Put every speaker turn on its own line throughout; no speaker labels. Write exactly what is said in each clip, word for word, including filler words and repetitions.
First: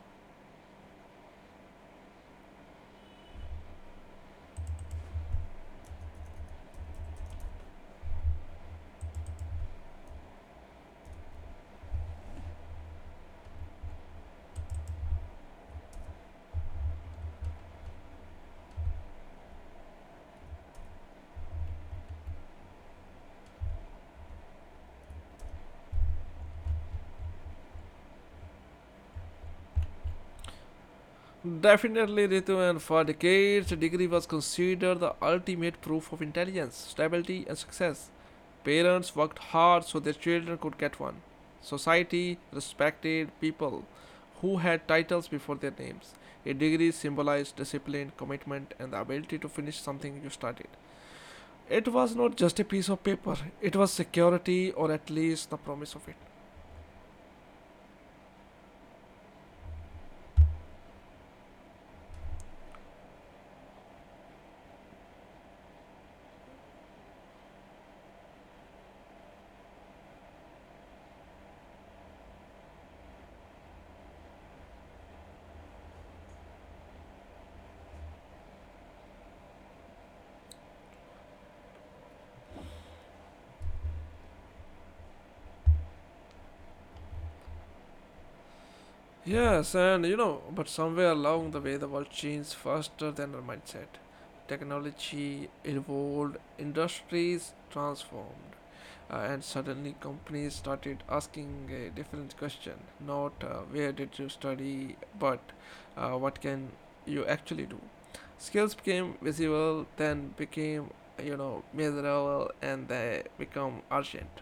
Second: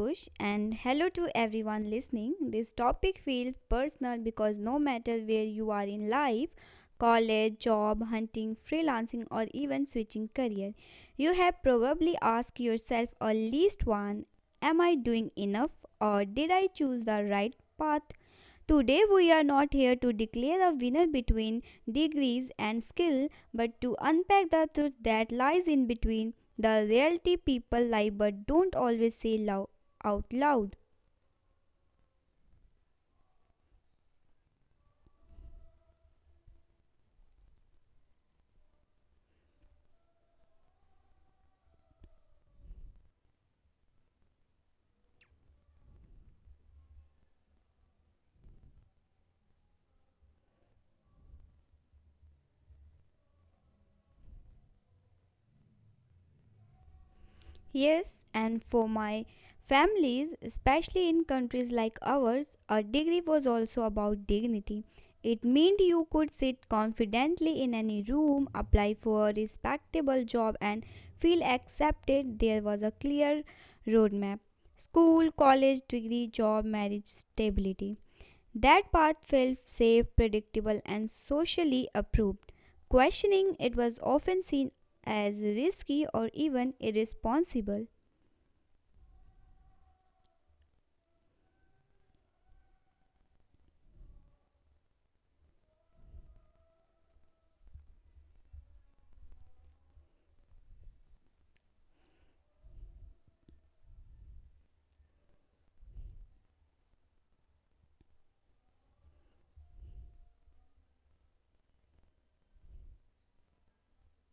Ankush, and hello to everyone listening. This topic feels personal because no matter where you are in life college, job, hunting, freelancing, or even switching career you have probably asked yourself at least one. Am I doing enough, or did I choose the right path? Today, we are not here to declare a winner between degrees and skill, but to unpack the truth that lies in between the reality people lie but don't always say out loud.
Definitely, Ritu, and for decades, the degree was considered the ultimate proof of intelligence, stability, and success. Parents worked hard so their children could get one. Society respected people who had titles before their names. A degree symbolized discipline, commitment, and the ability to finish something you started. It was not just a piece of paper, it was security or at least the promise of it.
Yes, and for my families, especially in countries like ours, a degree was also about dignity. It meant you could sit confidently in any room, apply for a respectable job, and feel accepted. There was a clear roadmap school, college, degree, job, marriage, stability. That path felt safe, predictable, and socially approved. Questioning it was often seen as risky or even irresponsible.
Yes, and you know, but somewhere along the way, the world changed faster than our mindset. Technology evolved, industries transformed, uh, and suddenly companies started asking a different question, not uh, where did you study, but uh, what can you actually do. Skills became visible, then became, you know, measurable, and they become urgent.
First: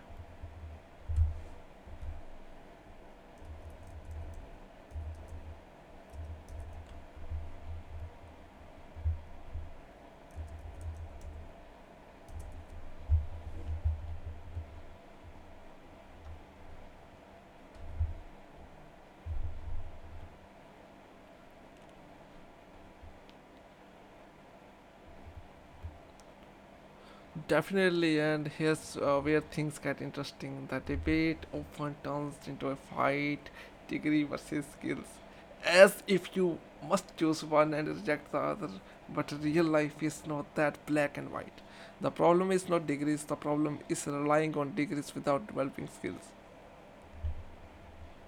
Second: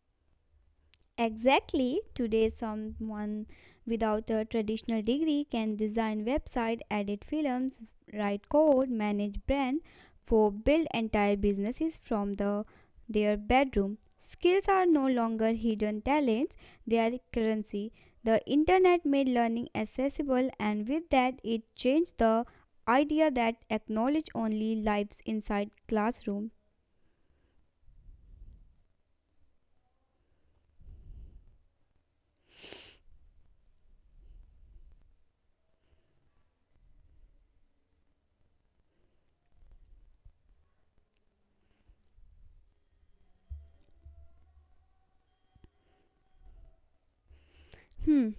Exactly. Today someone without a traditional degree can design website, edit films, write code, manage brand, for build entire businesses from the their bedroom. Skills are no longer hidden talents, they are currency. The internet made learning accessible, and with that it changed the idea that acknowledge only lives inside classroom.
Definitely, and here's uh, where things get interesting. The debate often turns into a fight, degree versus skills, as if you must choose one and reject the other. But real life is not that black and white. The problem is not degrees, the problem is relying on degrees without developing skills.
Hmm.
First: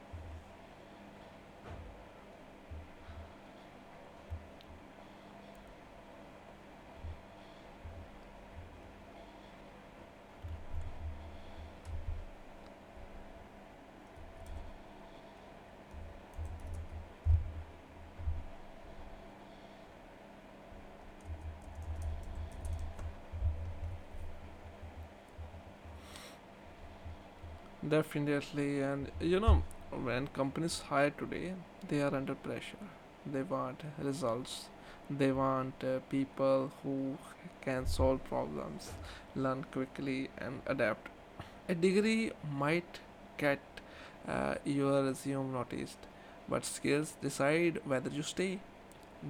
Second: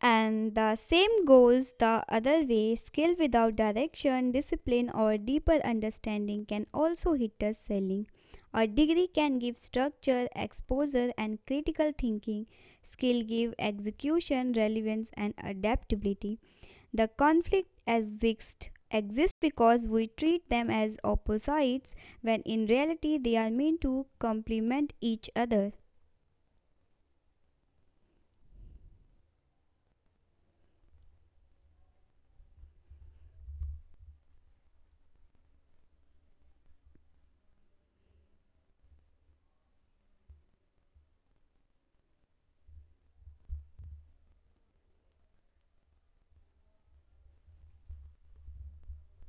And the same goes the other way skill without direction, discipline, or deeper understanding can also hinder selling. A degree can give structure, exposure, and critical thinking. Skill give execution, relevance, and adaptability. The conflict exists exists because we treat them as opposites when in reality they are meant to complement each other.
Definitely, and you know, when companies hire today, they are under pressure. They want results. They want uh, people who can solve problems, learn quickly, and adapt. A degree might get uh, your resume noticed, but skills decide whether you stay.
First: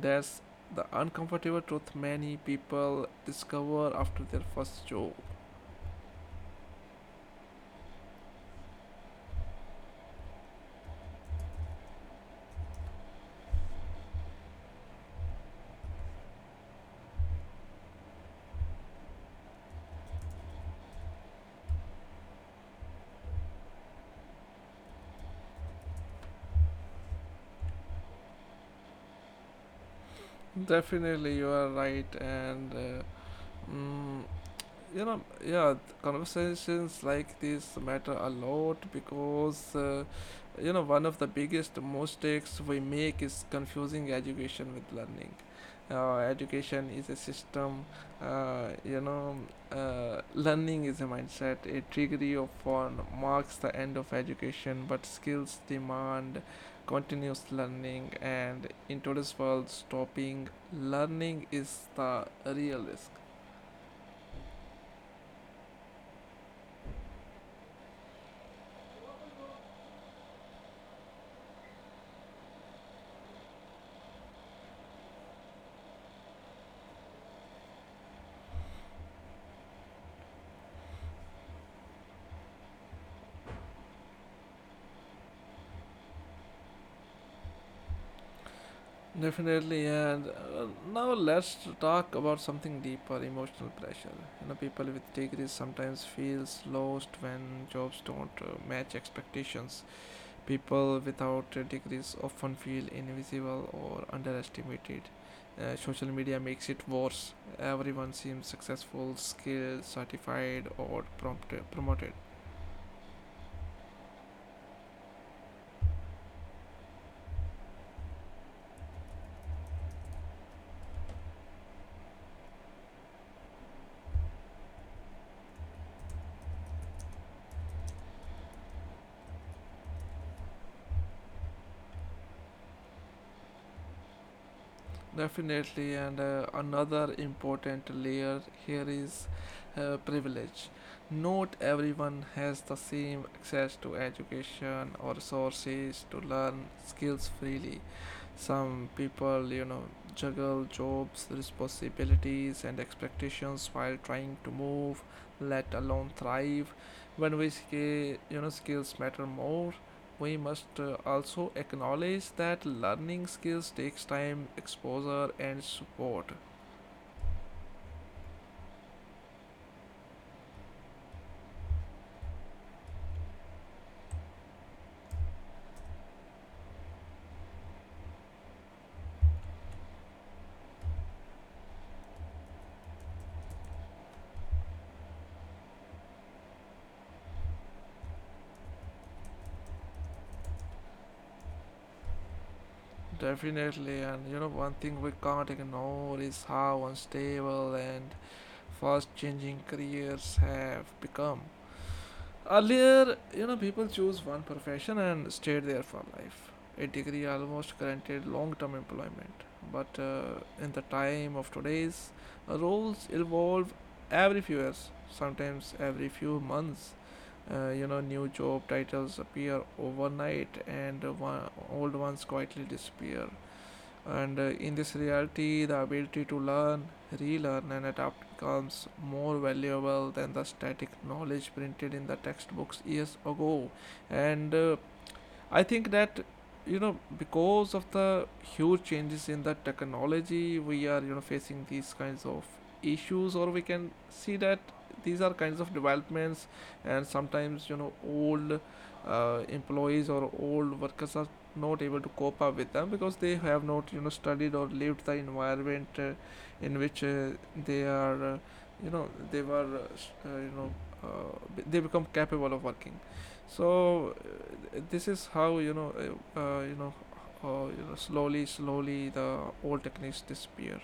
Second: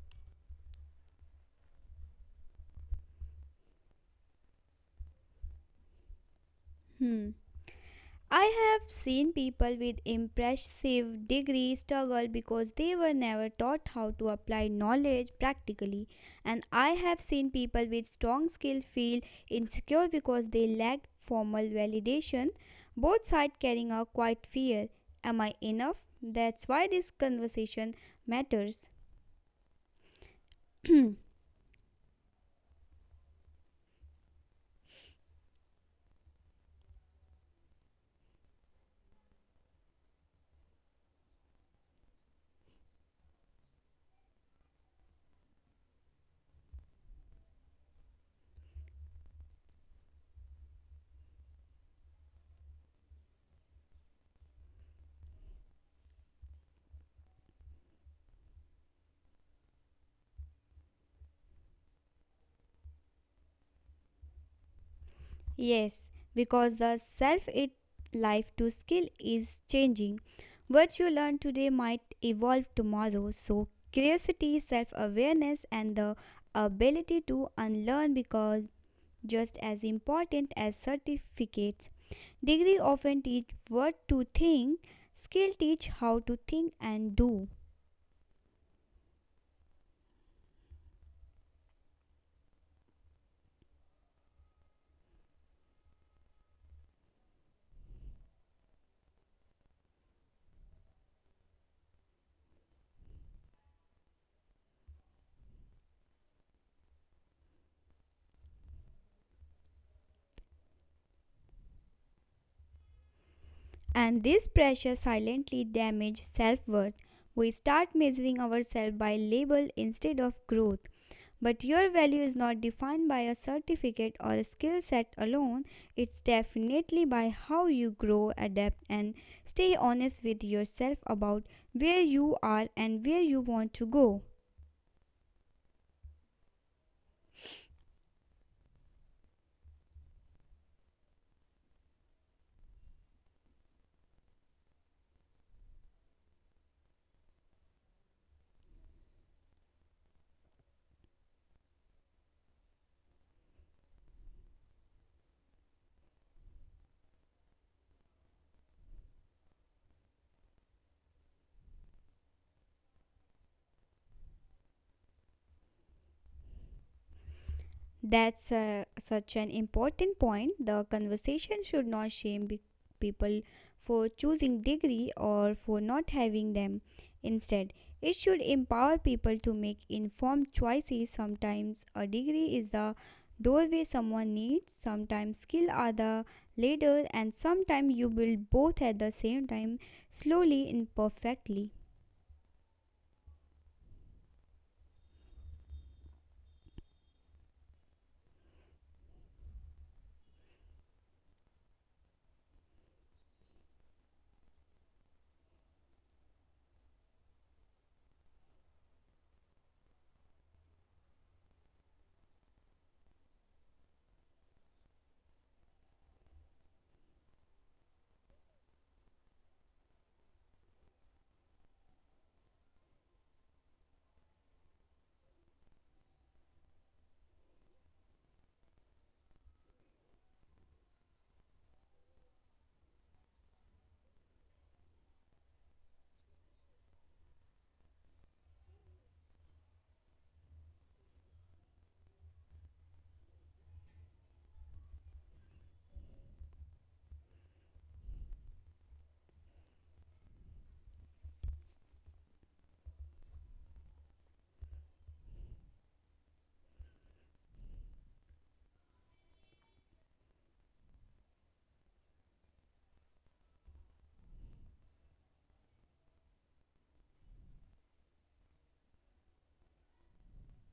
That's the uncomfortable truth many people discover after their first job.
Hmm. I have seen people with impressive degrees struggle because they were never taught how to apply knowledge practically. And I have seen people with strong skill feel insecure because they lacked formal validation, both sides carrying a quiet fear. Am I enough? That's why this conversation matters.
Definitely, you are right, and. Uh, Mm, you know, yeah, th- conversations like this matter a lot because uh, you know, one of the biggest mistakes we make is confusing education with learning. Uh, education is a system, uh, you know uh, learning is a mindset. A degree of one marks the end of education, but skills demand continuous learning, and in today's world stopping learning is the real risk.
Yes, because the self it life to skill is changing. What you learn today might evolve tomorrow. So curiosity, self-awareness, and the ability to unlearn because just as important as certificates. Degree often teach what to think, skill teach how to think and do.
Definitely, and uh, now let's talk about something deeper: emotional pressure. You know, people with degrees sometimes feels lost when jobs don't uh, match expectations. People without uh, degrees often feel invisible or underestimated. Uh, social media makes it worse. Everyone seems successful, skilled, certified, or prompt- uh, promoted.
And this pressure silently damages self worth. We start measuring ourselves by label instead of growth. But your value is not defined by a certificate or a skill set alone, it's definitely by how you grow, adapt, and stay honest with yourself about where you are and where you want to go.
Definitely, and uh, another important layer here is uh, privilege. Not everyone has the same access to education or resources to learn skills freely. Some people, you know, juggle jobs, responsibilities, and expectations while trying to move, let alone thrive. When we say, you know, skills matter more, we must uh, also acknowledge that learning skills takes time, exposure and support.
That's uh, such an important point. The conversation should not shame be- people for choosing degree or for not having them. Instead, it should empower people to make informed choices. Sometimes a degree is the doorway someone needs, sometimes skill are the ladder, and sometimes you build both at the same time slowly and perfectly.
Definitely, and you know, one thing we can't ignore is how unstable and fast changing careers have become. Earlier, you know, people choose one profession and stayed there for life. A degree almost granted long term employment. But uh, in the time of today's, uh, roles evolve every few years, sometimes every few months. Uh, you know, new job titles appear overnight, and uh, one, old ones quietly disappear. And uh, in this reality, the ability to learn, relearn, and adapt becomes more valuable than the static knowledge printed in the textbooks years ago. And uh, I think that, you know, because of the huge changes in the technology, we are, you know, facing these kinds of issues, or we can see that these are kinds of developments, and sometimes you know old uh, employees or old workers are not able to cope up with them because they have not, you know, studied or lived the environment uh, in which uh, they are uh, you know they were uh, s- uh, you know uh, b- they become capable of working. So this is how, you know uh, uh, you know uh, you know, slowly slowly the old techniques disappear.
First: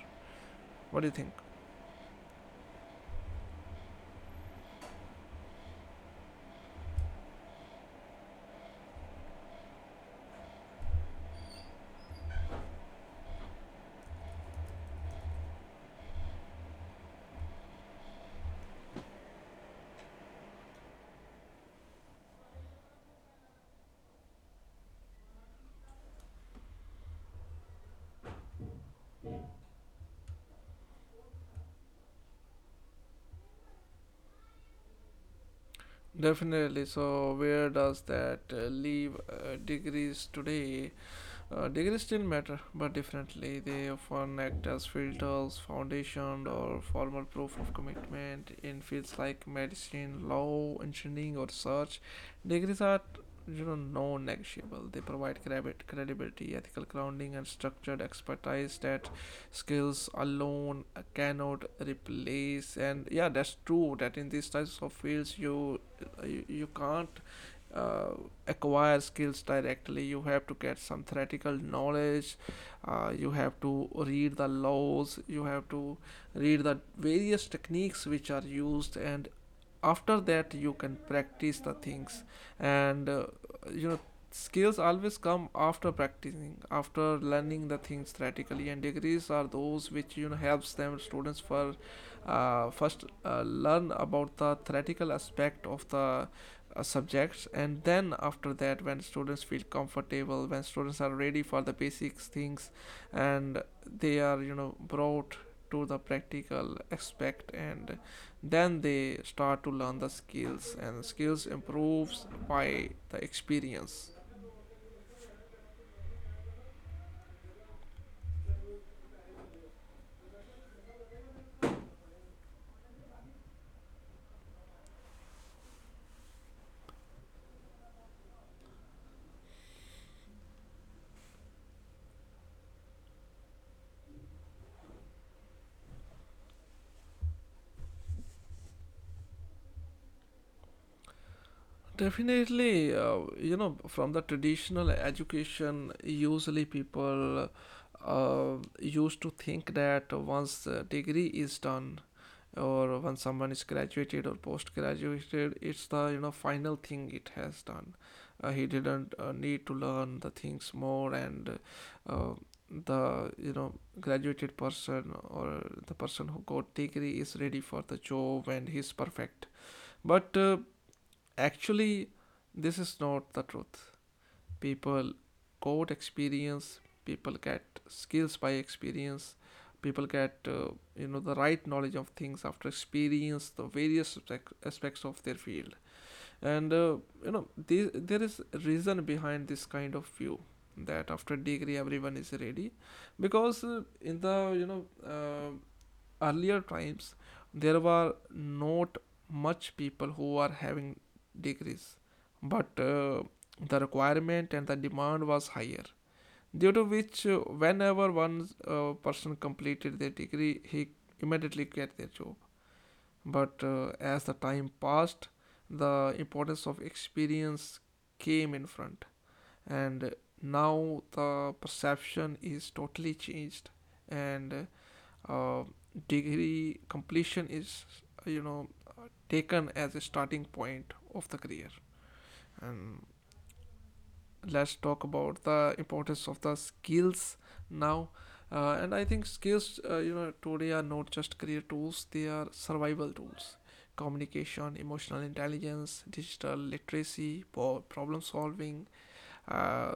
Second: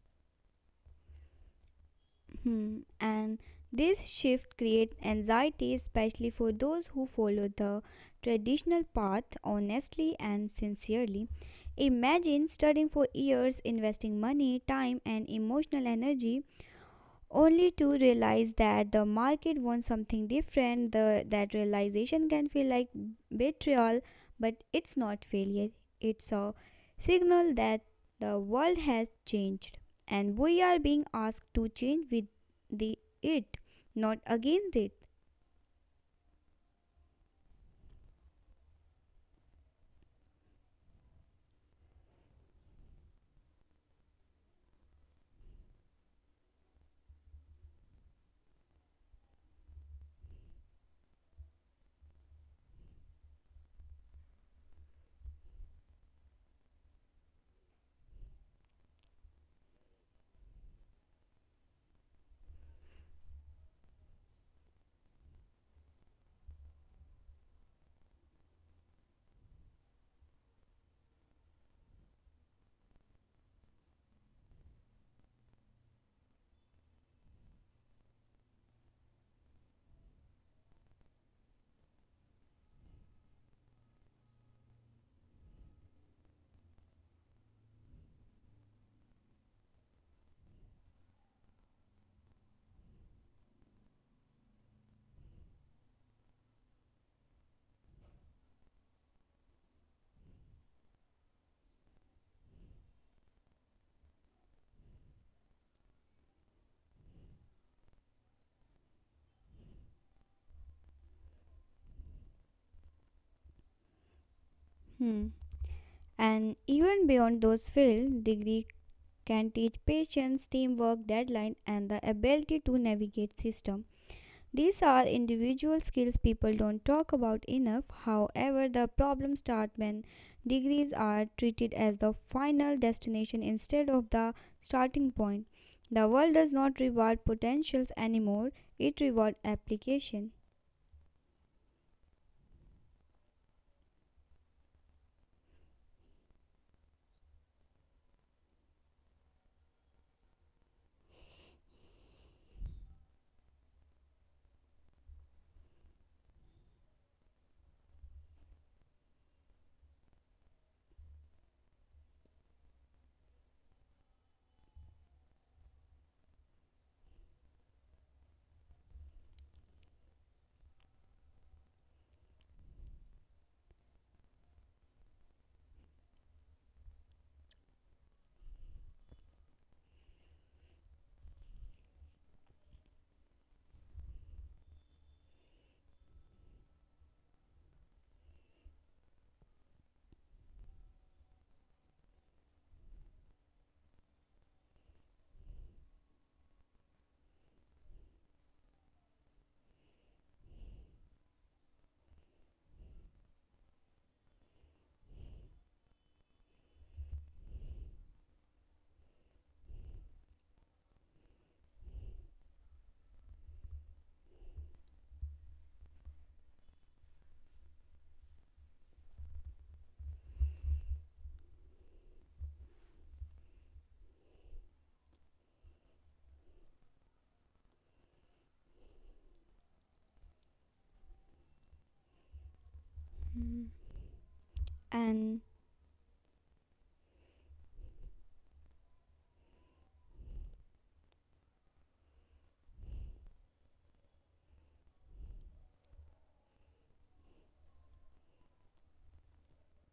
What do you think?
Hmm. And this shift creates anxiety, especially for those who follow the traditional path honestly and sincerely. Imagine studying for years, investing money, time, and emotional energy, only to realize that the market wants something different. The, that realization can feel like betrayal, but it's not failure. It's a signal that the world has changed and we are being asked to change with the it, not against it.
Definitely, so where does that uh, leave uh, degrees today? Uh, degrees still matter, but differently. They often act as filters, foundation, or formal proof of commitment in fields like medicine, law, engineering, or research. Degrees are, you know, non-negotiable. They provide credi- credibility, ethical grounding and structured expertise that skills alone cannot replace. And yeah, that's true, that in these types of fields you, you, you can't uh, acquire skills directly. You have to get some theoretical knowledge, uh, you have to read the laws, you have to read the various techniques which are used, and after that you can practice the things. And uh, you know skills always come after practicing, after learning the things theoretically, and degrees are those which, you know, helps them students for uh, first uh, learn about the theoretical aspect of the uh, subjects, and then after that when students feel comfortable, when students are ready for the basics things, and they are, you know, brought to the practical aspect, and then they start to learn the skills, and skills improves by the experience.
Hmm. And even beyond those fields, degree can teach patience, teamwork, deadline, and the ability to navigate system. These are individual skills people don't talk about enough. However, the problem starts when degrees are treated as the final destination instead of the starting point. The world does not reward potentials anymore, it rewards application.
Definitely. Uh, you know, from the traditional education usually people uh, used to think that once the degree is done, or when someone is graduated or post graduated, it's the, you know, final thing, it has done. Uh, he didn't uh, need to learn the things more, and uh, the, you know, graduated person, or the person who got degree, is ready for the job and he's perfect. But uh, actually, this is not the truth. People got experience, people get skills by experience, people get uh, you know, the right knowledge of things after experience the various aspects of their field. And uh, you know, the, there is reason behind this kind of view that after degree everyone is ready, because uh, in the, you know uh, earlier times, there were not much people who are having degrees, but uh, the requirement and the demand was higher, due to which uh, whenever one uh, person completed their degree, he immediately get their job. But uh, as the time passed, the importance of experience came in front, and now the perception is totally changed. And uh, uh, degree completion is, you know, taken as a starting point of the career. And
Mm.
let's talk about
And
the importance of the skills now. Uh, and I think skills, uh, you know, today are not just career tools, they are survival tools. Communication, emotional intelligence, digital literacy, po- problem solving, uh,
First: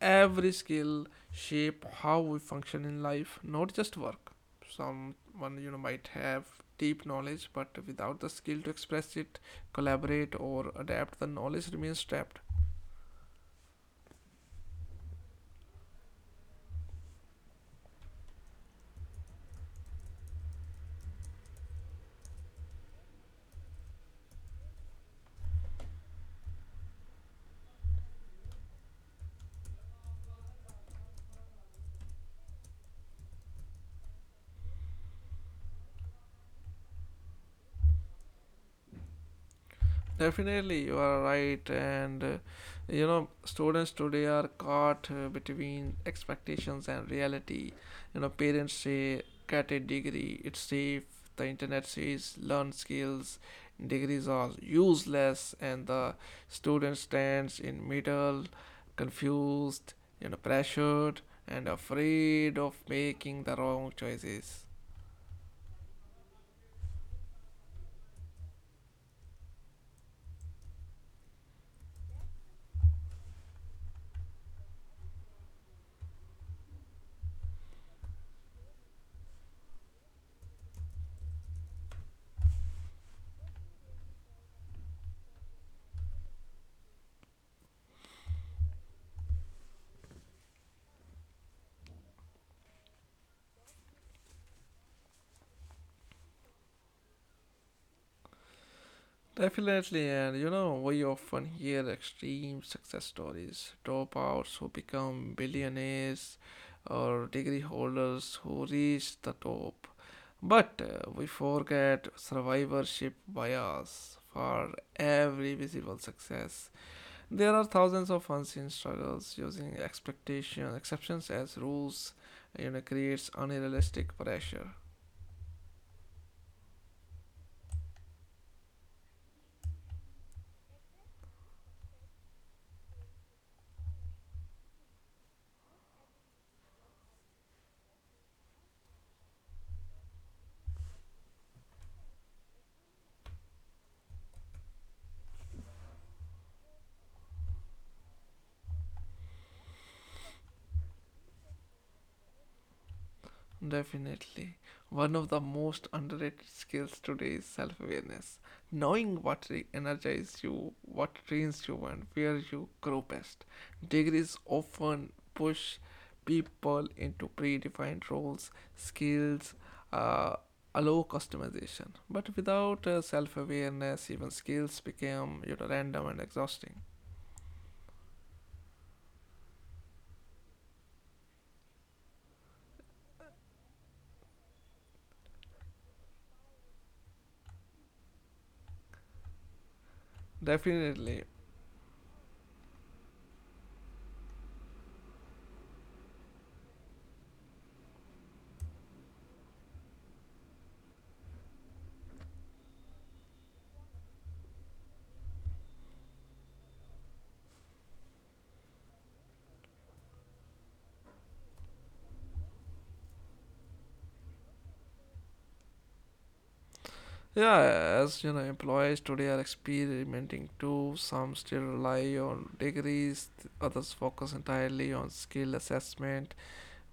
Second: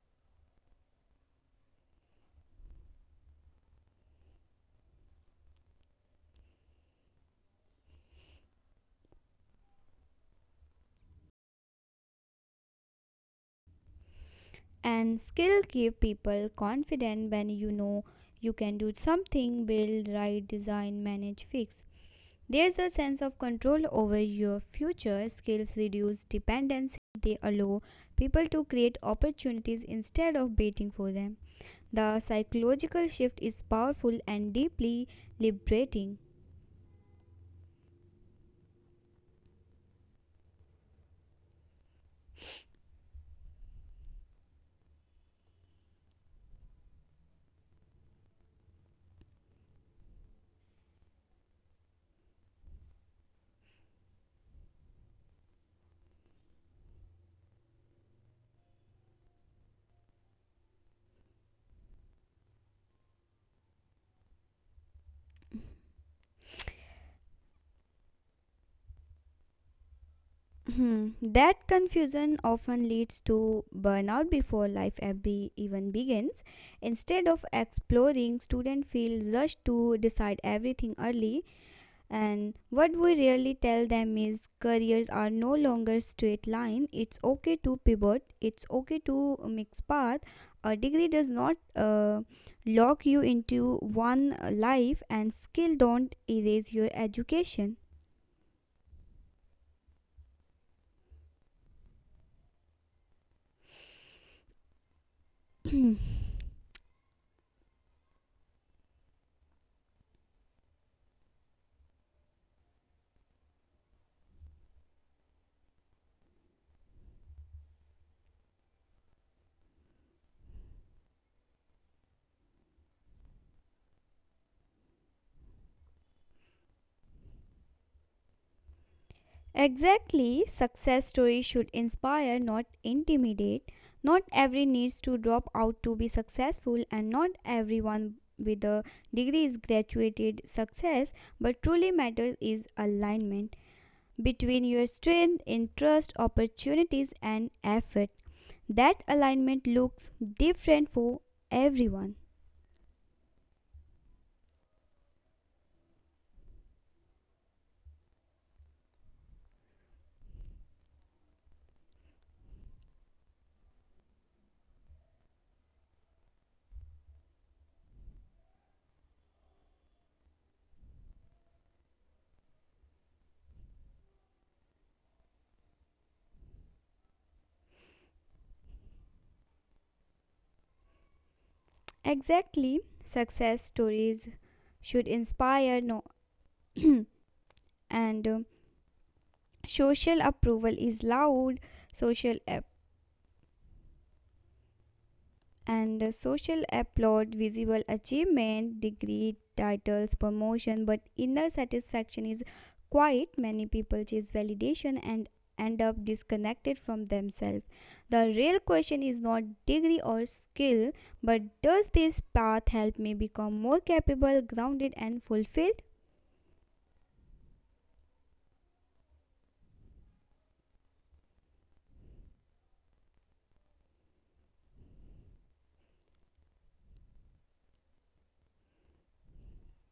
every skill shape how we function in life, not just work. Someone, you know, might have deep knowledge, but without the skill to express it, collaborate or adapt, the knowledge remains trapped.
and skill give people confident when you know you can do something, build, write, design, manage, fix. There's a sense of control over your future. Skills reduce dependency. They allow people to create opportunities instead of waiting for them. The psychological shift is powerful and deeply liberating.
Definitely, you are right. And uh, you know, students today are caught uh, between expectations and reality. You know, parents say get a degree, it's safe. The internet says learn skills, degrees are useless, and the student stands in middle, confused, you know, pressured, and afraid of making the wrong choices.
That confusion often leads to burnout before life ab- even begins. Instead of exploring, students feel rushed to decide everything early. And what we really tell them is careers are no longer straight line. It's okay to pivot. It's okay to mix path. A degree does not uh, lock you into one uh, life, and skill don't erase your education.
Definitely, and you know, we often hear extreme success stories, dropouts who become billionaires or degree holders who reach the top. But uh, we forget survivorship bias. For every visible success there are thousands of unseen struggles. Using expectation exceptions as rules, you know, creates unrealistic pressure.
Exactly, success stories should inspire, not intimidate. Not every needs to drop out to be successful, and not everyone with a degree is graduated success. But truly matters is alignment between your strength, interest, opportunities, and effort. That alignment looks different for everyone.
Definitely. One of the most underrated skills today is self awareness. Knowing what re- energizes you, what trains you, and where you grow best. Degrees often push people into predefined roles, skills, uh, allow customization. But without uh, self awareness, even skills become, you know, random and exhausting.
Exactly, success stories should inspire no, and uh, social approval is loud, social app
Definitely.
and social applaud, visible achievement, degree, titles, promotion, but inner satisfaction is quiet. Many people chase validation and end up disconnected from themselves. The real question is not degree or skill, but does this path help me become more capable, grounded, and fulfilled?
Yeah, as you know, employees today are experimenting too. Some still rely on degrees, th- others focus entirely on skill assessment.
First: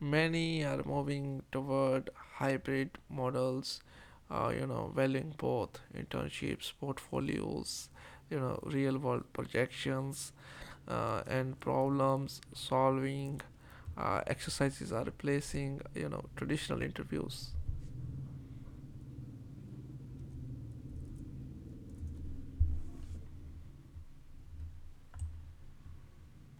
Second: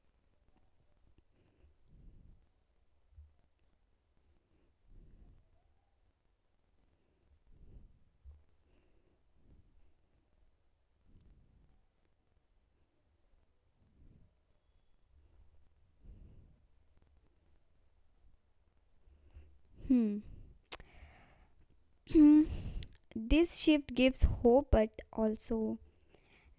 Many are moving toward hybrid models, uh, you know, valuing both internships, portfolios, you know, real world projections, uh, and problems solving uh, exercises are replacing, you know, traditional interviews.
Hmm. This shift gives hope, but also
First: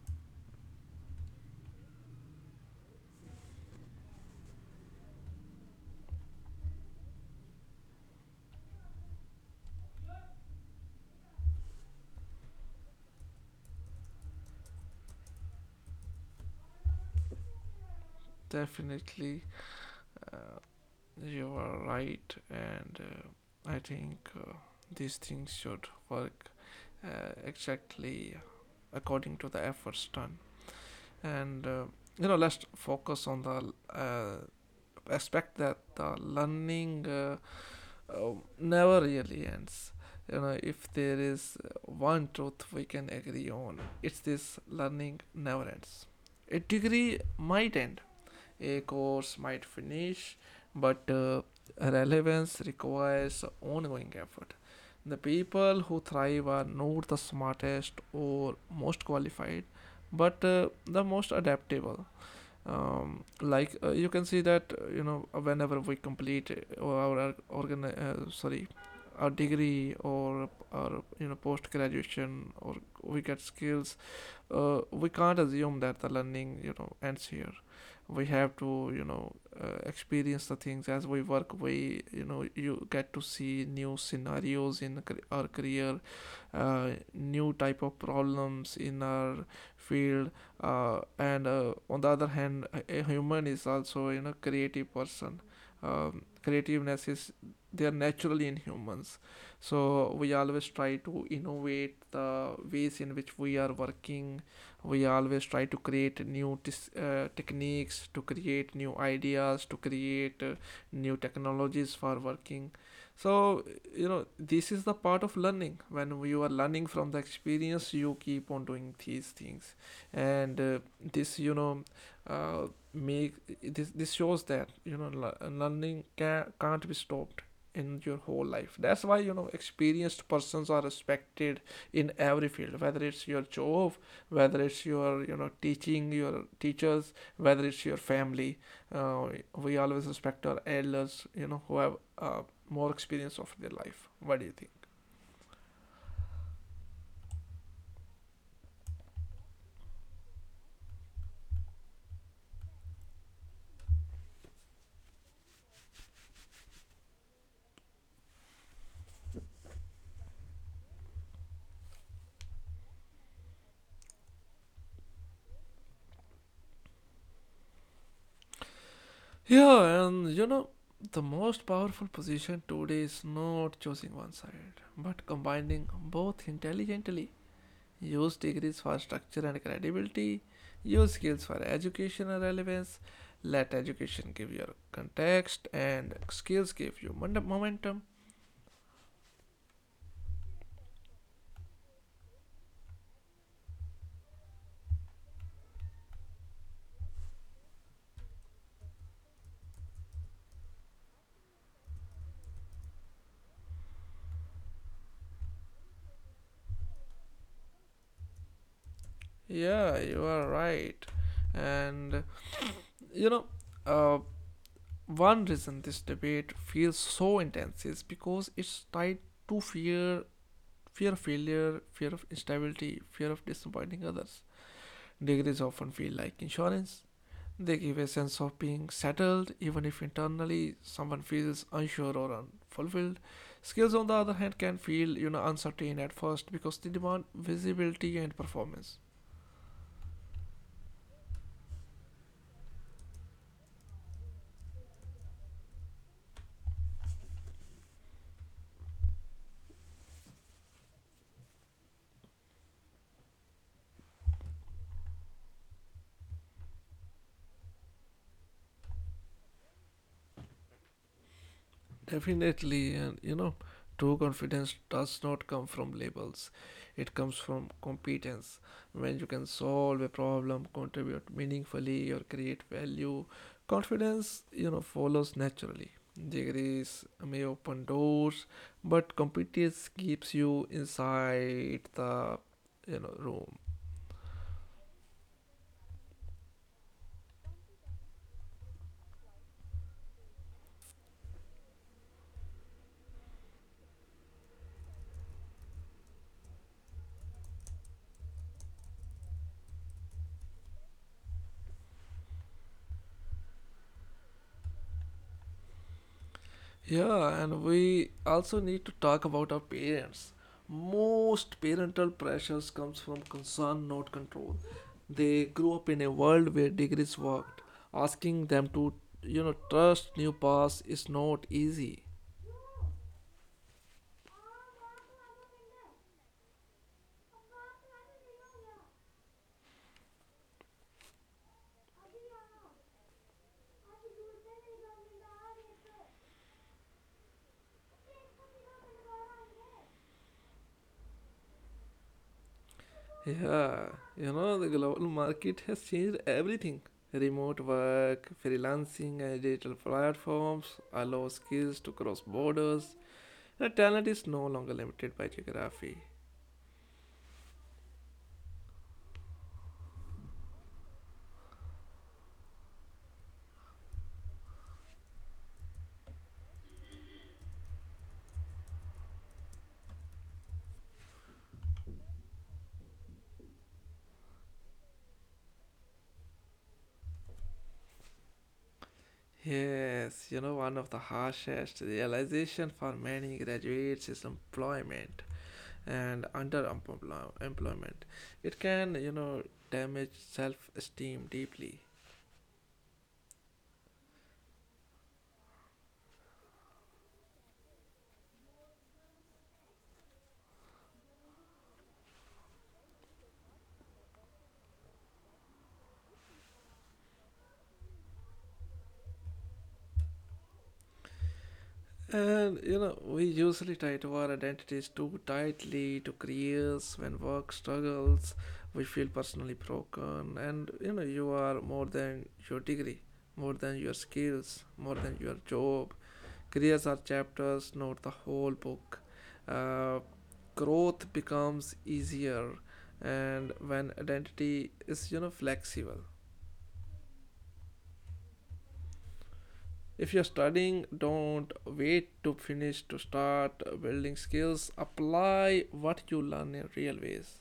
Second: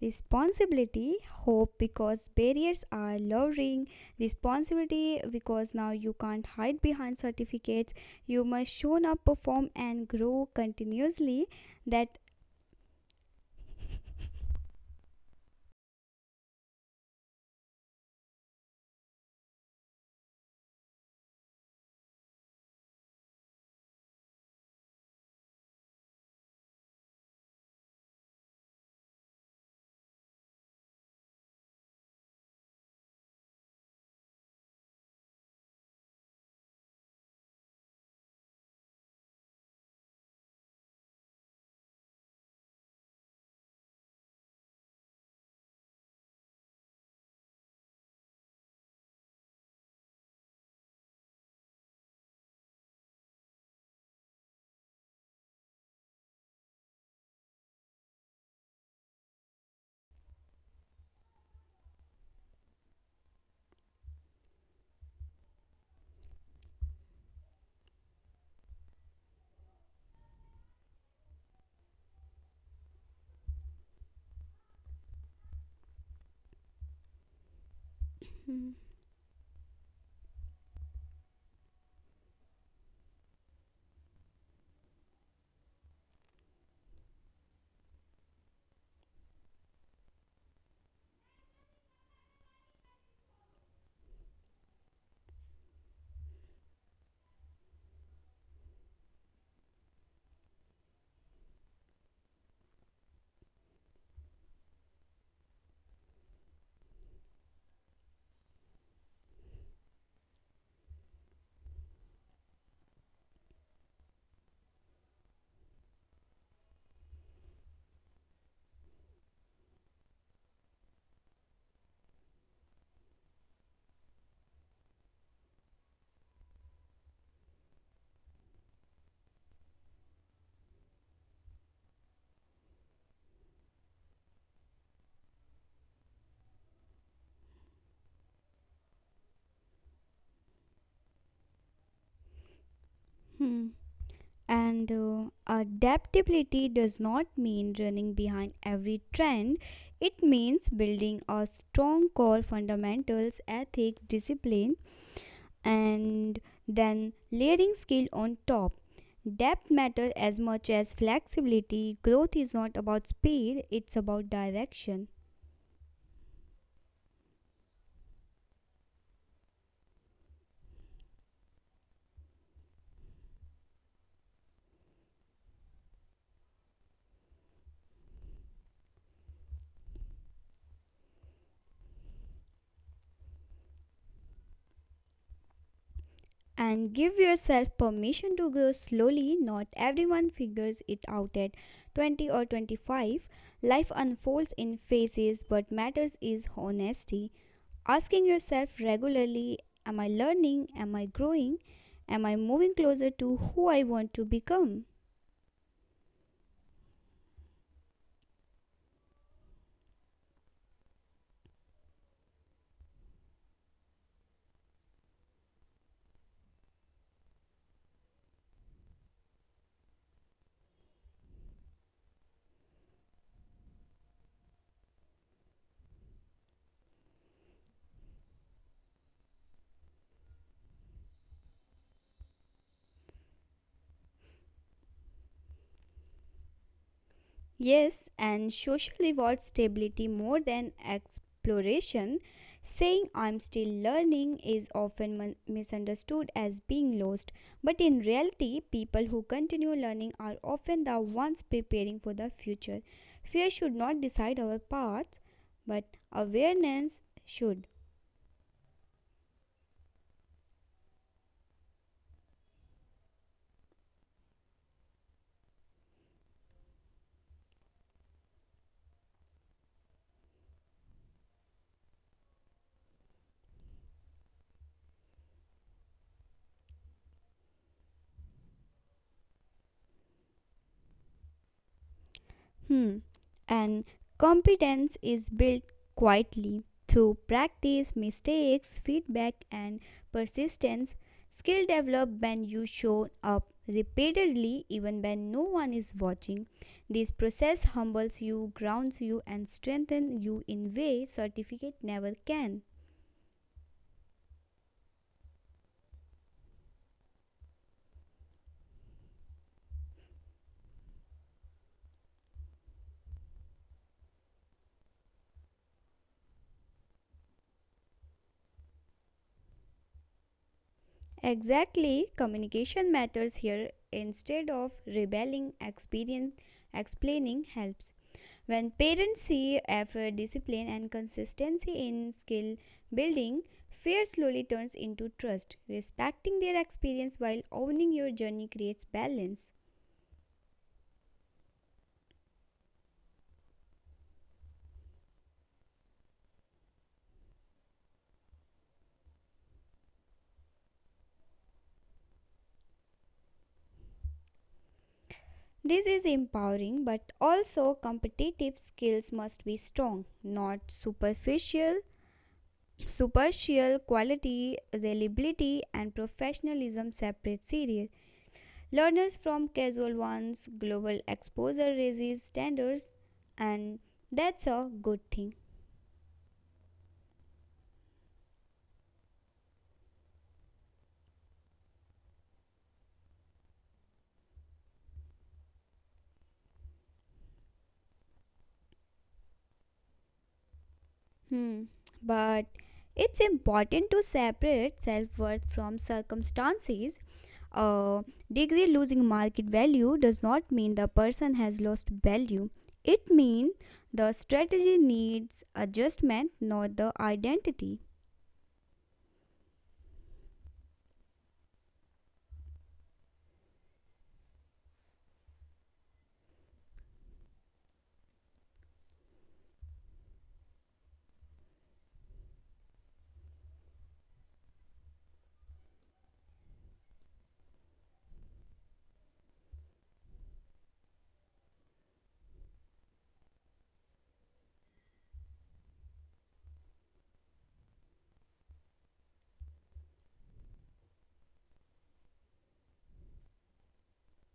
responsibility, hope because barriers are lowering. Responsibility because now you can't hide behind certificates. You must show up, perform, and grow continuously. That
Definitely. Uh, You are right, and uh, I think uh, these things should work uh, exactly according to the efforts done. And uh, you know, let's focus on the uh, aspect that the learning uh, uh, never really ends. You know, if there is one truth we can agree on, it's this: learning never ends. A degree might end, a course might finish, but uh, relevance requires ongoing effort. The people who thrive are not the smartest or most qualified, but uh, the most adaptable. Um, like, uh, you can see that uh, you know, whenever we complete uh, our organ uh, sorry our degree or our, you know, post graduation, or we get skills, uh, we can't assume that the learning, you know, ends here. We have to, you know, uh,
Hmm,
experience the things as we work. We You know, you get to see new scenarios in our career, uh, new type of problems in our field. Uh, and uh, on the other hand, a- human is also, you know, creative person. Um, creativeness is, they are naturally in humans. So we always try to innovate the ways in which we are working. We always try to create new tis, uh, techniques, to create new ideas, to create uh, new technologies for working. So, you know, this is the part of learning. When you are learning from the experience, you keep on doing these things. And uh, this you know uh, make this this shows that, you know, le- learning can, can't be stopped in your whole life. That's why, you know, experienced persons are respected in every field, whether it's your job, whether it's your, you know, teaching, your teachers, whether it's your family. uh, we always respect our elders, you know, who have uh, more experience of their life. What do you think?
hmm. And uh, adaptability does not mean running behind every trend. It means building a strong core fundamentals, ethics, discipline, and then layering skill on top. Depth matters as much as flexibility. Growth is not about speed, it's about direction.
Yeah, and you know, the most powerful position today is not choosing one side, but combining both intelligently. Use degrees for structure and credibility, use skills for educational relevance, let education give your context, and skills give you momentum.
And give yourself permission to grow slowly. Not everyone figures it out at twenty or twenty-five. Life unfolds in phases, but matters is honesty. Asking yourself regularly, am I learning? Am I growing? Am I moving closer to who I want to become?
Yeah, you are right. And you know, uh, one reason this debate feels so intense is because it's tied to fear. Fear of failure, fear of instability, fear of disappointing others. Degrees often feel like insurance. They give a sense of being settled, even if internally someone feels unsure or unfulfilled. Skills, on the other hand, can feel, you know, uncertain at first because they demand visibility and performance.
Yes, and social rewards stability more than exploration. Saying I'm still learning is often mon- misunderstood as being lost, but in reality, people who continue learning are often the ones preparing for the future. Fear should not decide our paths, but awareness should.
Definitely, and you know, true confidence does not come from labels, it comes from competence. When you can solve a problem, contribute meaningfully, or create value, confidence, you know, follows naturally. Degrees may open doors, but competence keeps you inside the, you know, room.
Hmm. And competence is built quietly through practice, mistakes, feedback, and persistence. Skill develop when you show up repeatedly, even when no one is watching. This process humbles you, grounds you, and strengthens you in way certificate never can.
Yeah, and we also need to talk about our parents. Most parental pressures comes from concern, not control. They grew up in a world where degrees worked. Asking them to, you know, trust new paths is not easy.
Exactly, communication matters here. Instead of rebelling, experience explaining helps. When parents see effort, discipline, and consistency in skill building, fear slowly turns into trust. Respecting their experience while owning your journey creates balance.
Yeah, you know, the global market has changed everything. Remote work, freelancing, and digital platforms allow skills to cross borders. The talent is no longer limited by geography.
This is empowering, but also competitive skills must be strong, not superficial. Superficial quality, reliability, and professionalism separate serial learners from casual ones. Global exposure raises standards, and that's a good thing.
Yes, you know, one of the harshest realization for many graduates is employment and underemployment. It can, you know, damage self-esteem deeply.
Hmm. But it's important to separate self worth from circumstances. A degree losing market value does not mean the person has lost value. It means the strategy needs adjustment, not the identity.
And you know, we usually tie to our identities too tightly to careers. When work struggles, we feel personally broken, and you know, you are more than your degree, more than your skills, more than your job. Careers are chapters, not the whole book. Uh, Growth becomes easier and when identity is, you know, flexible. If you're studying, don't wait to finish to start building skills, apply what you learn in real ways.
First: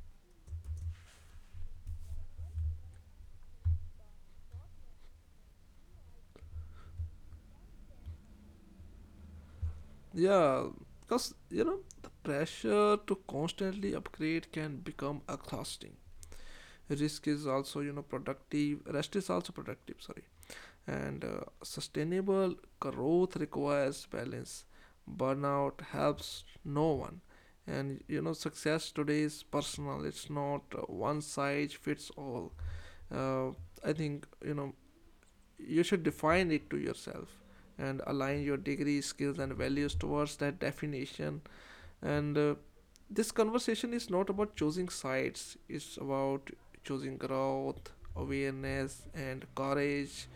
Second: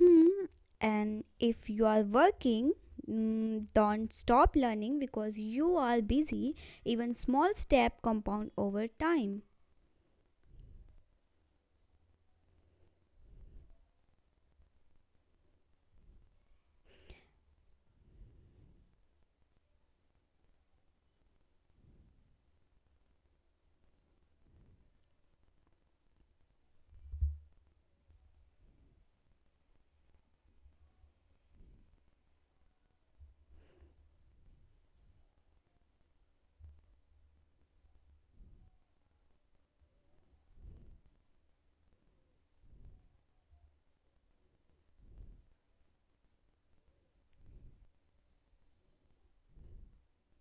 Hmm. And if you are working, mm, don't stop learning because you are busy. Even small step compound over time.
Yeah, because, you know, the pressure to constantly upgrade can become exhausting. Risk is also, you know, productive, rest is also productive, sorry. And uh, sustainable growth requires balance. Burnout helps no one. And you know, success today is personal, it's not uh, one size fits all. uh, I think, you know, you should define it to yourself and align your degree, skills and values towards that definition. And uh, this conversation is not about choosing sides, it's about choosing growth, awareness and courage.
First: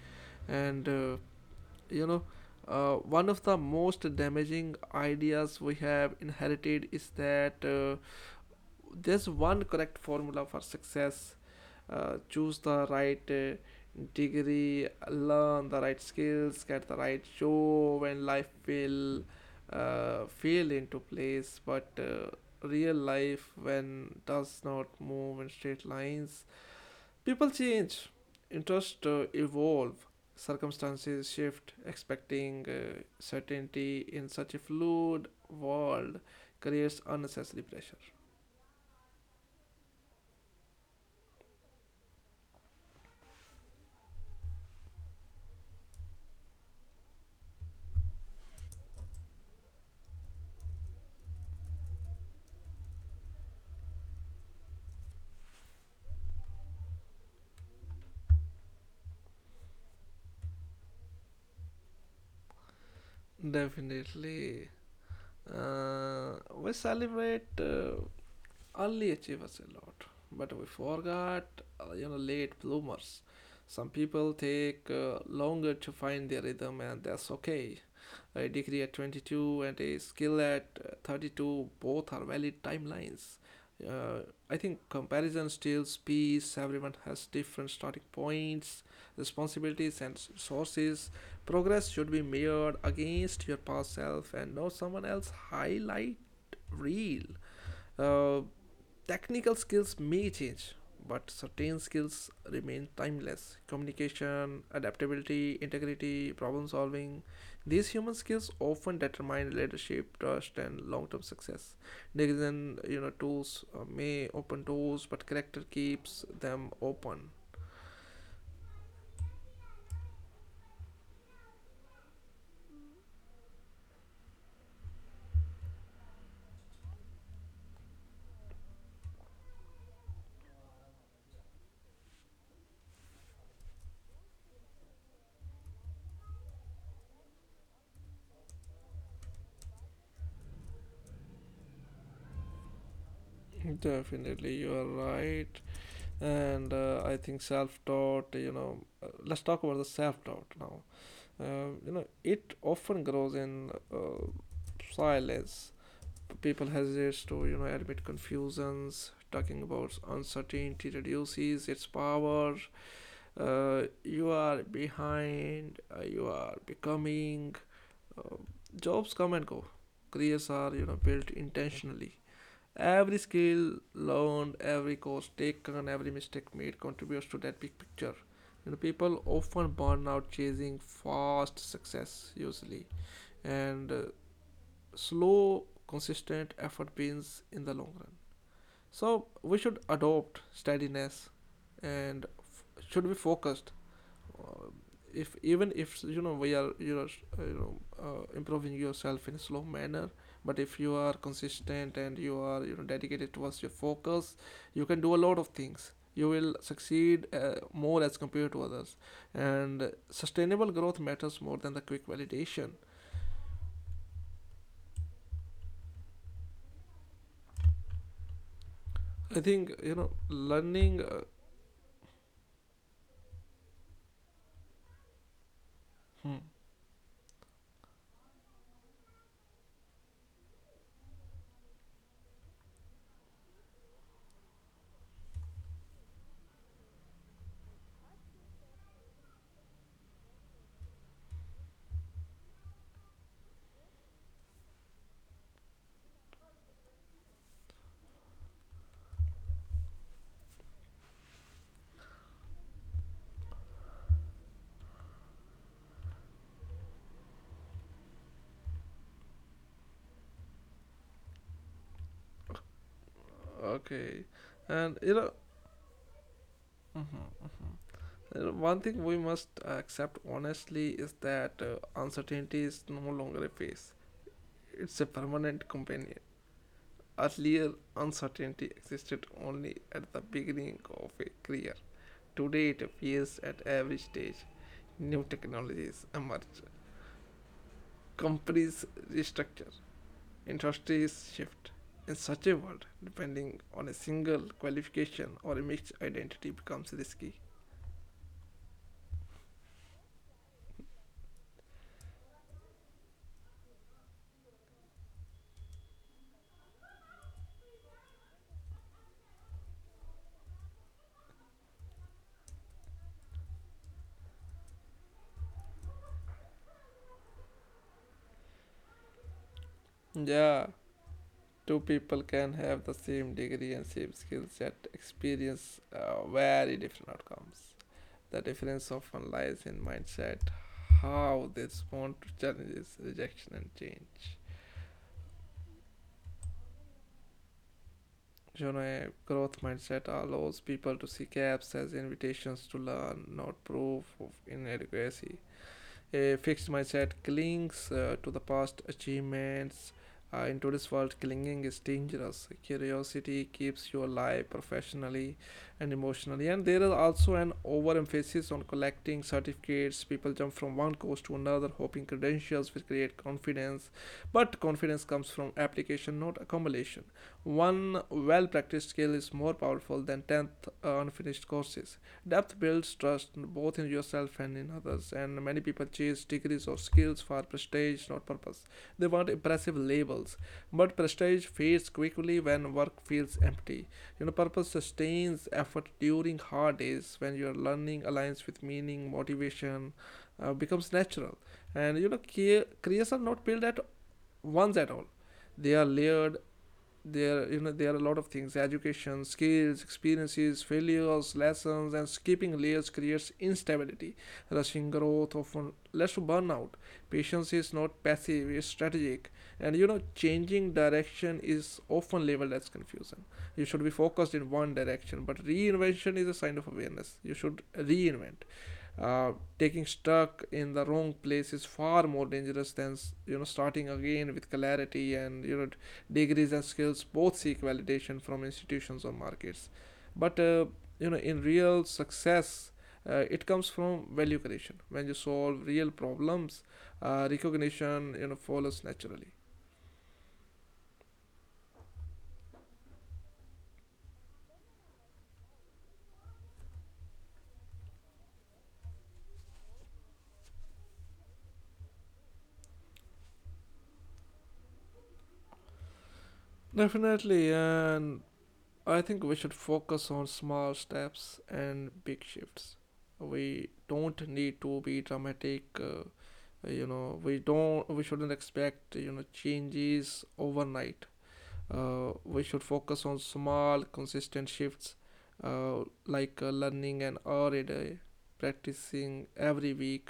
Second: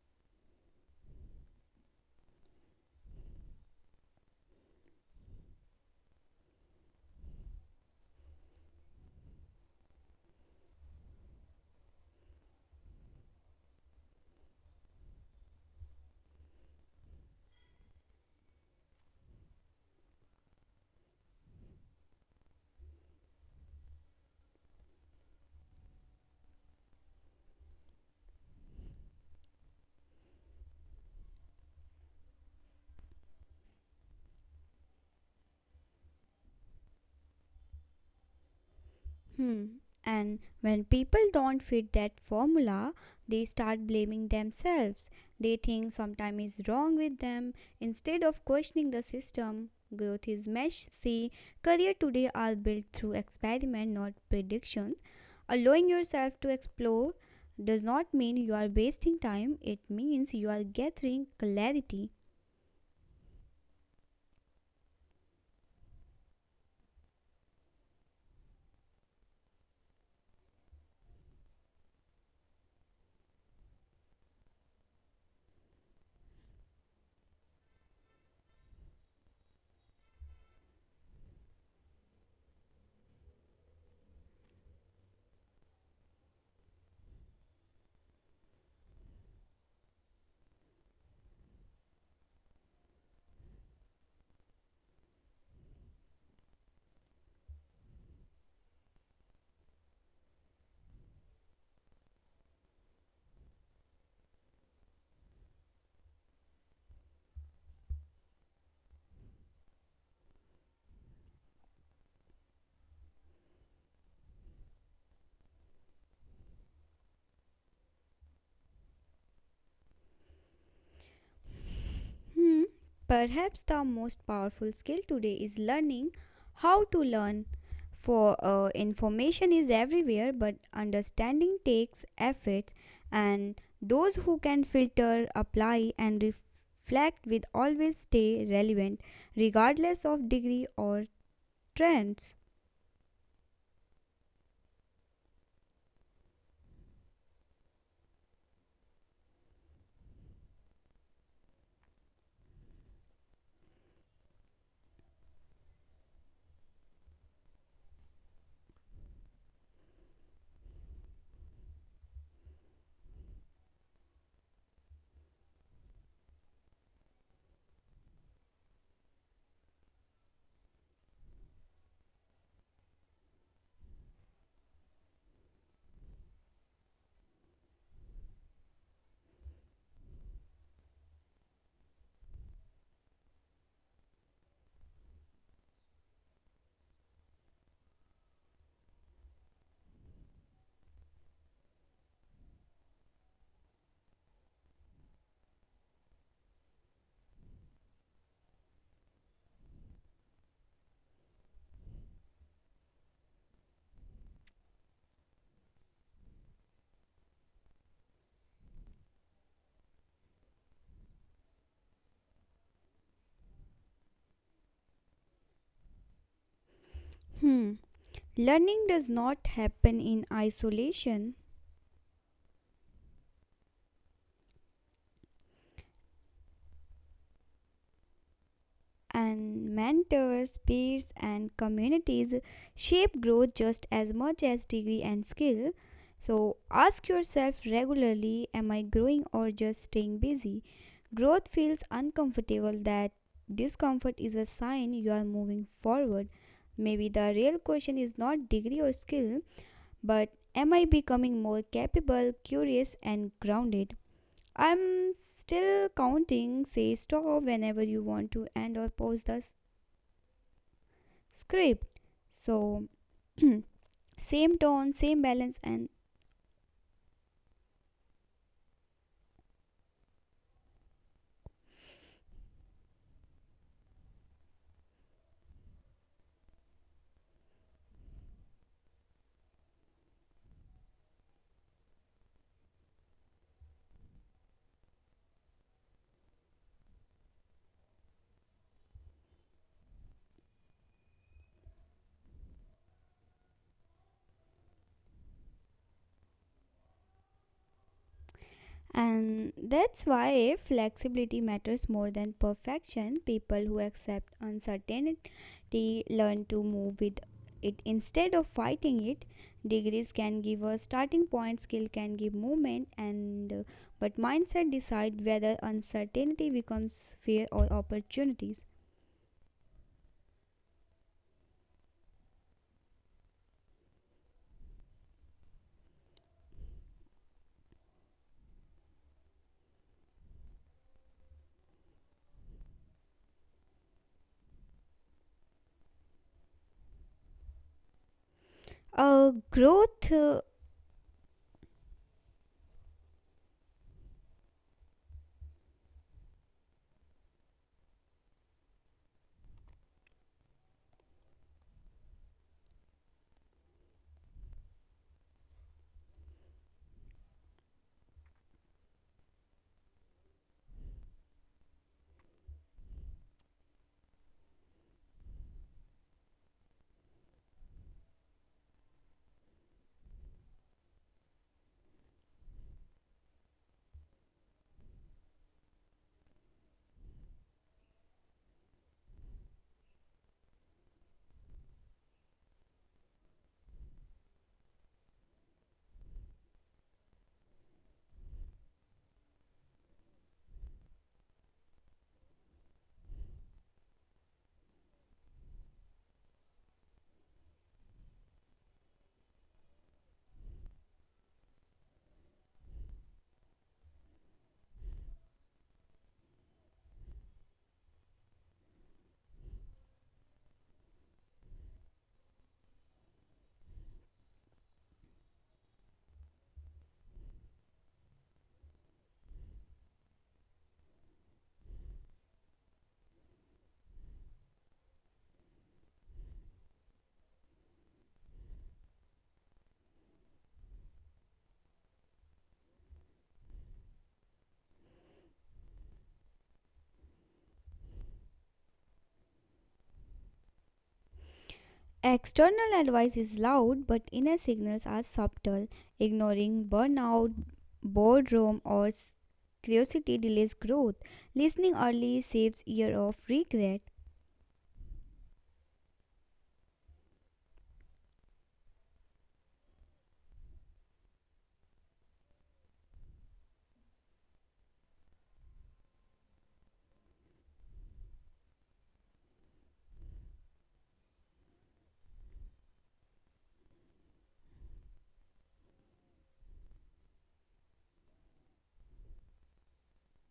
And uh, you know, uh, one of the most damaging ideas we have inherited is that, uh, there's one correct formula for success. Uh, choose the right uh, degree, learn the right skills, get the right job, and life will uh, feel into place. But uh, real life when does not move in straight lines. People change, interests uh, evolve, circumstances shift, expecting uh, certainty in such a fluid world creates unnecessary pressure.
Hmm. And when people don't fit that formula, they start blaming themselves. They think something is wrong with them instead of questioning the system. Growth is messy. Career today are built through experiment, not prediction. Allowing yourself to explore does not mean you are wasting time, it means you are gathering clarity.
Definitely. Uh, we celebrate uh, early achievers a lot, but we forgot, uh, you know, late bloomers. Some people take uh, longer to find their rhythm, and that's okay. A degree at twenty-two and a skill at uh, thirty-two, both are valid timelines. uh, I think comparison steals peace. Everyone has different starting points, responsibilities and sources. Progress should be measured against your past self and not someone else highlight reel. uh, Technical skills may change, but certain skills remain timeless. Communication, adaptability, integrity, problem solving. These human skills often determine leadership, trust, and long term success. Degrees and, you know, tools uh, may open doors, but character keeps them open.
Hmm. Perhaps the most powerful skill today is learning how to learn. For uh, information is everywhere, but understanding takes effort, and those who can filter, apply, and reflect will always stay relevant, regardless of degree or trends.
Definitely, you are right. And uh, I think self doubt, you know, uh, let's talk about the self doubt now. Uh, you know, it often grows in uh, silence. People hesitate to, you know, admit confusions. Talking about uncertainty reduces its power. Uh, you are behind, uh, you are becoming. Jobs come and go, careers are, you know, built intentionally. Every skill learned, every course taken, every mistake made contributes to that big picture. You know, people often burn out chasing fast success usually. And uh, slow consistent effort pays in the long run. So we should adopt steadiness and f- should be focused. uh, if, even if, you know, we are, you know, uh, you know uh, improving yourself in a slow manner, but if you are consistent and you are, you know, dedicated towards your focus, you can do a lot of things. You will succeed uh, more as compared to others, and sustainable growth matters more than the quick validation.
Hmm. Learning does not happen in
I think, you know,
isolation.
learning. Uh, hmm,
And mentors, peers, and communities shape growth just as much as degree and skill. So ask yourself regularly, am I growing or just staying busy? Growth feels uncomfortable, that discomfort is a sign you are moving forward. Maybe the real question is not degree or skill, but am I becoming more capable, curious, and grounded? I'm still counting. Say stop whenever you want to end or pause the script so same tone same
okay,
balance and
and you know, mhm, mhm. You know, one thing we must accept honestly is that uh, uncertainty is no longer a phase; it's a permanent companion. Earlier, uncertainty existed only at the beginning of a career. Today, it appears at every stage. New technologies emerge, companies restructure, industries shift. In such a world, depending on a single qualification or a mixed identity becomes risky.
and that's why flexibility matters more than perfection people who accept uncertainty learn to move with it instead of fighting it. Degrees can give a starting point, skill can give movement, and uh, but mindset decide whether uncertainty becomes fear or opportunities.
Yeah, two people can have the same degree and same skills yet experience uh, very different outcomes. The difference often lies in mindset, how they respond to challenges, rejection, and change. You know, a
Uh,
growth mindset
growth uh,
allows people to see gaps as invitations to learn, not proof of inadequacy. Uh, fixed mindset clings uh, to the past achievements. Uh, in today's world, clinging is dangerous. Curiosity keeps you alive professionally and emotionally. And there is also an overemphasis on collecting certificates. People jump from one course to another, hoping credentials will create confidence. But confidence comes from application, not accumulation. One well practiced skill is more powerful than tenth unfinished courses. Depth builds trust both in yourself and in others, and many people chase degrees or skills for prestige, not purpose. They want impressive labels, but prestige fades quickly when work feels empty. You know, purpose sustains effort during hard days when your learning aligns with meaning, motivation uh, becomes natural. And you know, care, careers are not built at once at all. They are layered. There you know there are a lot of things: education, skills, experiences, failures, lessons, and skipping layers creates instability. Rushing growth often leads to burnout. Patience is not passive, it's strategic. And you know, changing direction is often labeled as confusion. You should be focused in one direction, but reinvention is a sign of awareness. You should reinvent. uh, Taking stuck in the wrong place is far more dangerous than, you know, starting again with clarity. And you know, degrees and skills both seek validation from institutions or markets, but uh, you know, in real success, uh, it comes from value creation. When you solve real problems, uh, recognition, you know, follows naturally.
External advice is loud, but inner signals are subtle. Ignoring burnout, boredom, or curiosity delays growth. Listening early saves years of regret.
Definitely. And I think we should focus on small steps and big shifts. We don't need to be dramatic. Uh, you know, we don't we shouldn't expect, you know, changes overnight. Uh, we should focus on small, consistent shifts, uh, like, uh, learning an hour a day, practicing every week,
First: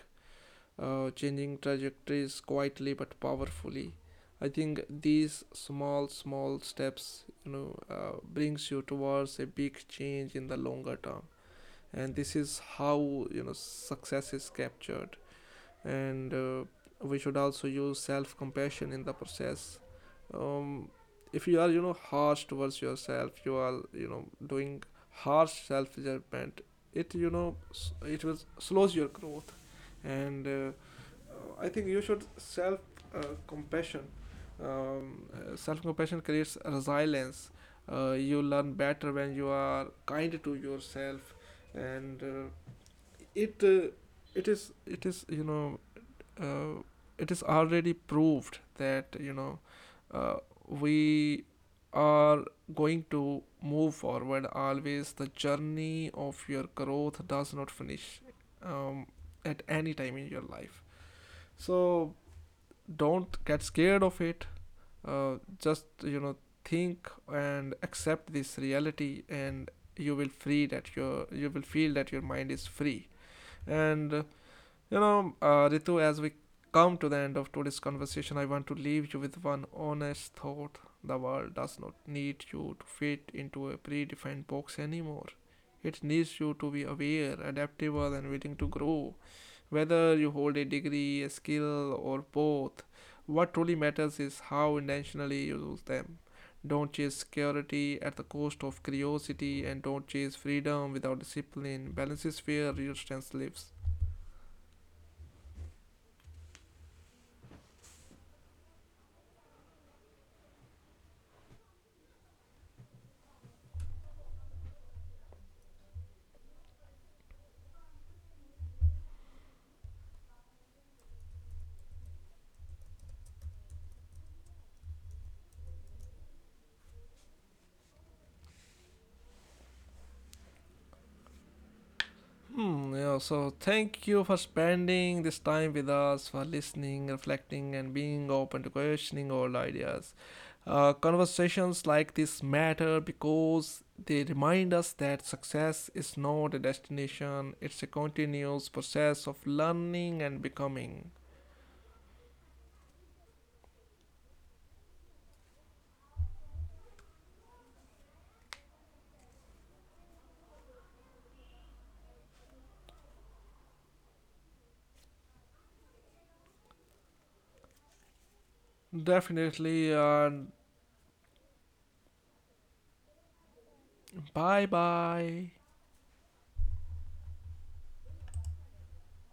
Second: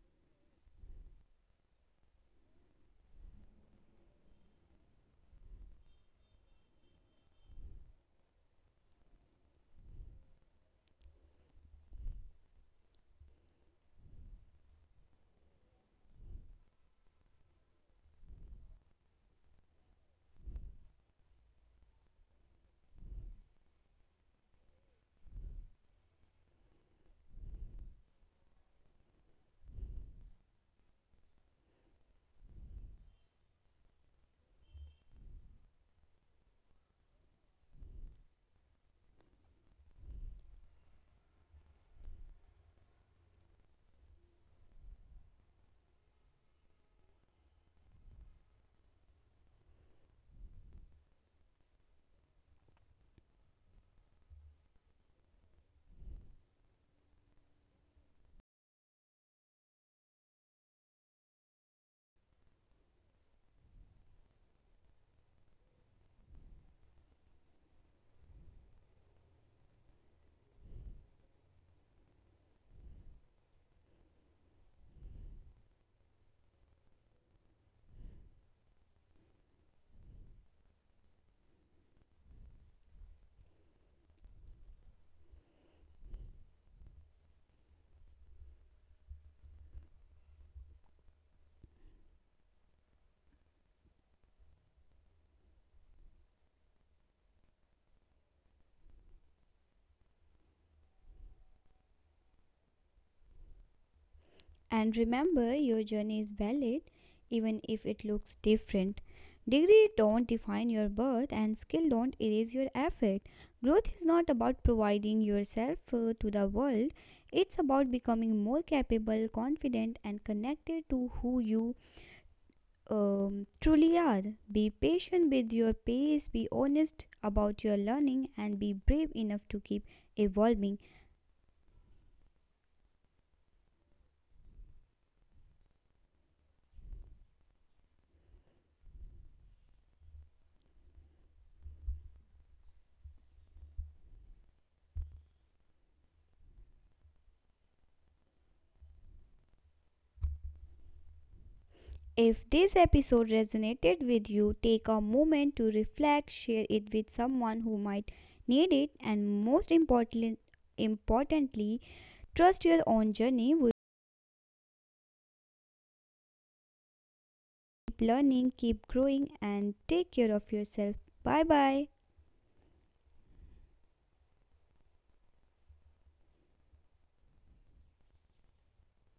uh, changing trajectories quietly but powerfully. I think these small, small steps, you know, uh, brings you towards a big change in the longer term. And this is how, you know, success is captured. And uh, we should also use self compassion in the process. um, if you are, you know, harsh towards yourself, you are, you know, doing harsh self judgment. it you know it will slows your growth. And uh, I think you should self uh, compassion. Um, uh, self compassion creates resilience. Uh, you learn better when you are kind to yourself. And uh, it uh, it is it is, you know, uh, it is already proved that, you know, uh, we are going to move forward always. The journey of your growth does not finish um, at any time in your life. So don't get scared of it. Uh, just, you know, think and accept this reality, and you will free that your you will feel that your mind is free. And uh, you know, uh, Ritu, as we come to the end of today's conversation, I want to leave you with one honest thought. The world does not need you to fit into a predefined box anymore. It needs you to be aware, adaptable, and willing to grow. Whether you hold a degree, a skill, or both, what truly matters is how intentionally you use them. Don't chase security at the cost of curiosity, and don't chase freedom without discipline. Balance is where real strength lives.
And remember, your journey is valid, even if it looks different. Degree don't define your birth, and skill don't erase your effort. Growth is not about providing yourself uh, to the world. It's about becoming more capable, confident, and connected to who you um, truly are. Be patient with your pace, be honest about your learning, and be brave enough to keep evolving.
Hmm, yeah, so thank you for spending this time with us, for listening, reflecting, and being open to questioning old ideas. Uh, conversations like this matter because they remind us that success is not a destination, it's a continuous process of learning and becoming.
If this episode resonated with you, take a moment to reflect, share it with someone who might need it, and most importantly, importantly trust your own journey. Keep learning, keep growing, and
Definitely,
take care
and
of yourself. Bye bye.
bye bye.